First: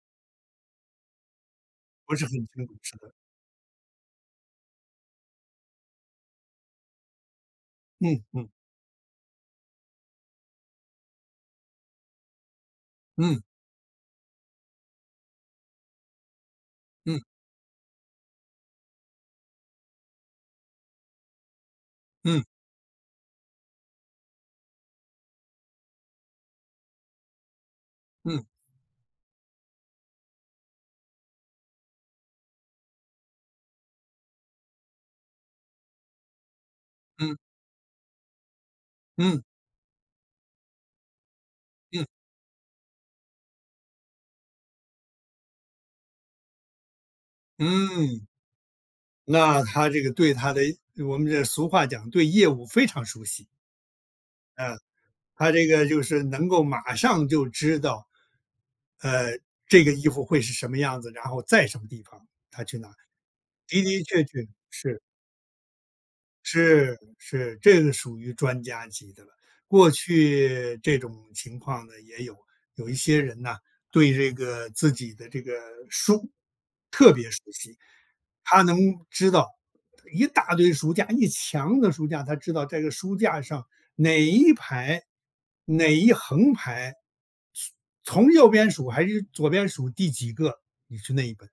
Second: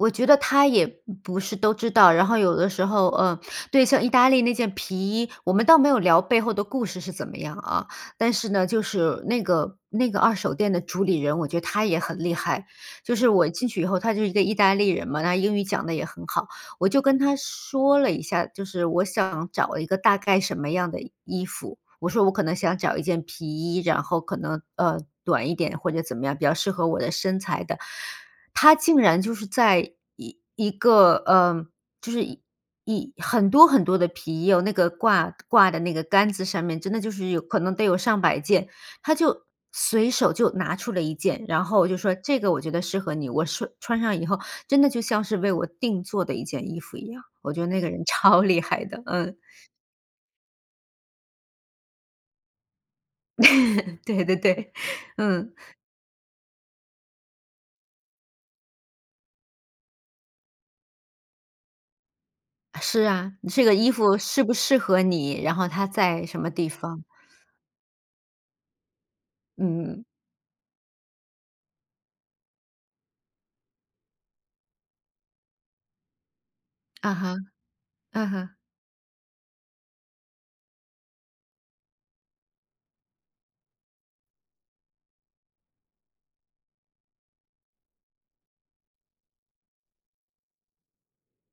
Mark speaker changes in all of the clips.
Speaker 1: 我觉得他也不不是都知道，
Speaker 2: 不是
Speaker 1: 然
Speaker 2: 很
Speaker 1: 后有
Speaker 2: 清
Speaker 1: 的
Speaker 2: 楚
Speaker 1: 时
Speaker 2: 似
Speaker 1: 候，
Speaker 2: 的。
Speaker 1: 呃对，像意大利那件皮衣，我们倒没有聊背后的故事是怎么样啊，
Speaker 2: 嗯
Speaker 1: 但
Speaker 2: 嗯。
Speaker 1: 是呢，就是那个那个二手店的主理人，我觉得他也很厉害。就是
Speaker 2: 嗯。
Speaker 1: 我进去以后他就是一个意大利人嘛，那英语讲得也很好。我就跟
Speaker 2: 嗯。
Speaker 1: 他说了一下，就是我想找一个大概什么样的衣衣服。我说我
Speaker 2: 嗯。
Speaker 1: 可能想找一件皮衣，然后可能，呃，短一点或者怎么样比较适合我的身材的。
Speaker 2: 嗯。
Speaker 1: 他竟然就是在一一个呃，就是一一很多很多的皮衣，有那个挂-挂的那个杆子上面，真的就是
Speaker 2: 嗯。
Speaker 1: 有可能得有上百件。他
Speaker 2: 嗯
Speaker 1: 就随手就拿出了一件，然后就
Speaker 2: 嗯
Speaker 1: 说：“这个我觉得适合你”，我说穿上以后真的就像是为我订做的一件衣服一样，我觉得那个人
Speaker 2: 嗯。
Speaker 1: 超厉害的，嗯。
Speaker 2: 那他这个对他的我们这俗话讲对业务非常熟悉。
Speaker 1: 对对对，
Speaker 2: 嗯，他
Speaker 1: 嗯。
Speaker 2: 这个就是能够马上就知道，呃，这个衣服会是什么样子，然后在什么地方，他去
Speaker 1: 啊，
Speaker 2: 拿，的
Speaker 1: 是啊，嗯，这个衣
Speaker 2: 的
Speaker 1: 服
Speaker 2: 确
Speaker 1: 适
Speaker 2: 确，
Speaker 1: 不适
Speaker 2: 是。
Speaker 1: 合你，然后它在什么地
Speaker 2: 是
Speaker 1: 方。
Speaker 2: 是，这个属于专家级的了，过
Speaker 1: 嗯。
Speaker 2: 去这种情况呢，也有。有一些人呢，对这个自己的这个书特
Speaker 1: 嗯
Speaker 2: 别熟
Speaker 1: 哼，
Speaker 2: 悉，
Speaker 1: 嗯哼。
Speaker 2: 他能知道一大堆书架、一墙的书架，他知道这个书架上哪一排、哪一横排。从右边数还是左边数第几个，你是那一本。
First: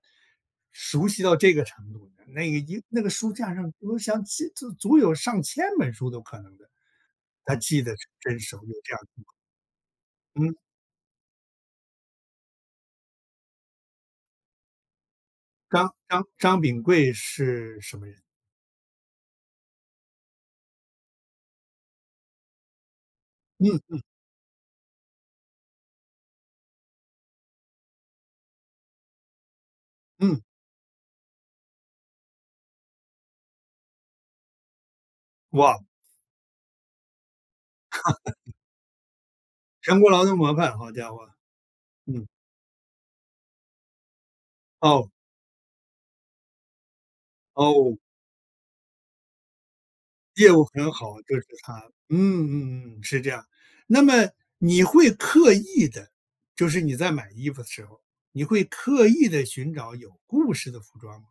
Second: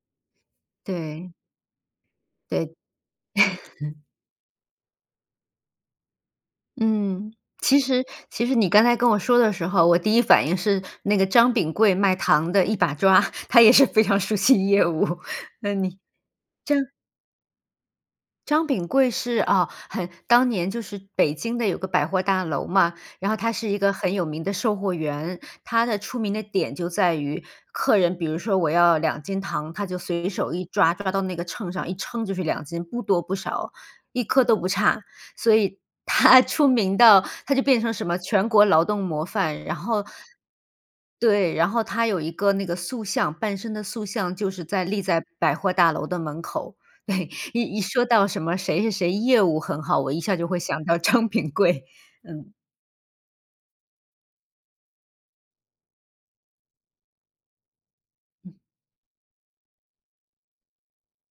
Speaker 2: 熟悉
Speaker 1: 对。
Speaker 2: 到这个程度，那
Speaker 1: 对。
Speaker 2: 一那个书架上，我 想千足足有上千本书都可能的。
Speaker 1: 嗯，
Speaker 2: 他
Speaker 1: 其
Speaker 2: 记得
Speaker 1: 实
Speaker 2: 是真
Speaker 1: 其实
Speaker 2: 熟，
Speaker 1: 你
Speaker 2: 有
Speaker 1: 刚
Speaker 2: 这
Speaker 1: 才
Speaker 2: 样的
Speaker 1: 跟我
Speaker 2: 情况。
Speaker 1: 说的时候，我第一反
Speaker 2: 嗯。
Speaker 1: 应是那个张秉贵卖糖的一把抓，他也是非常熟悉业务，那
Speaker 2: 张
Speaker 1: 你，
Speaker 2: 张张秉
Speaker 1: 张
Speaker 2: 贵是什么人？
Speaker 1: 张秉贵是啊，很当年就是北京的有个百货大楼嘛，然后他
Speaker 2: 嗯
Speaker 1: 是一个
Speaker 2: 嗯。
Speaker 1: 很有名的售货员。他的出名的点就在于，客人比如说我要2斤糖，他就随
Speaker 2: 嗯。
Speaker 1: 手一抓，抓到那个秤上，一称就是2斤，不多不少，一颗都不差。所以
Speaker 2: 哇。
Speaker 1: 他出名到，他就变成什么全 国劳动模范，然
Speaker 2: 全
Speaker 1: 后
Speaker 2: 国劳动模范，好家伙，
Speaker 1: 对，然后他有
Speaker 2: 嗯。
Speaker 1: 一个那个塑像，半身的塑像就是在立
Speaker 2: 哦。
Speaker 1: 在百货大楼的门口，一一
Speaker 2: 哦。
Speaker 1: 说到什么谁谁谁业务很好，我一下儿就
Speaker 2: 业
Speaker 1: 会
Speaker 2: 务
Speaker 1: 想
Speaker 2: 很
Speaker 1: 到
Speaker 2: 好，
Speaker 1: 张
Speaker 2: 就是
Speaker 1: 秉
Speaker 2: 他，
Speaker 1: 贵，
Speaker 2: 嗯
Speaker 1: 嗯。
Speaker 2: 嗯嗯，是这样。那么你会刻意地就是你在买衣服的时候，你会刻意地寻找有故事的服装吗？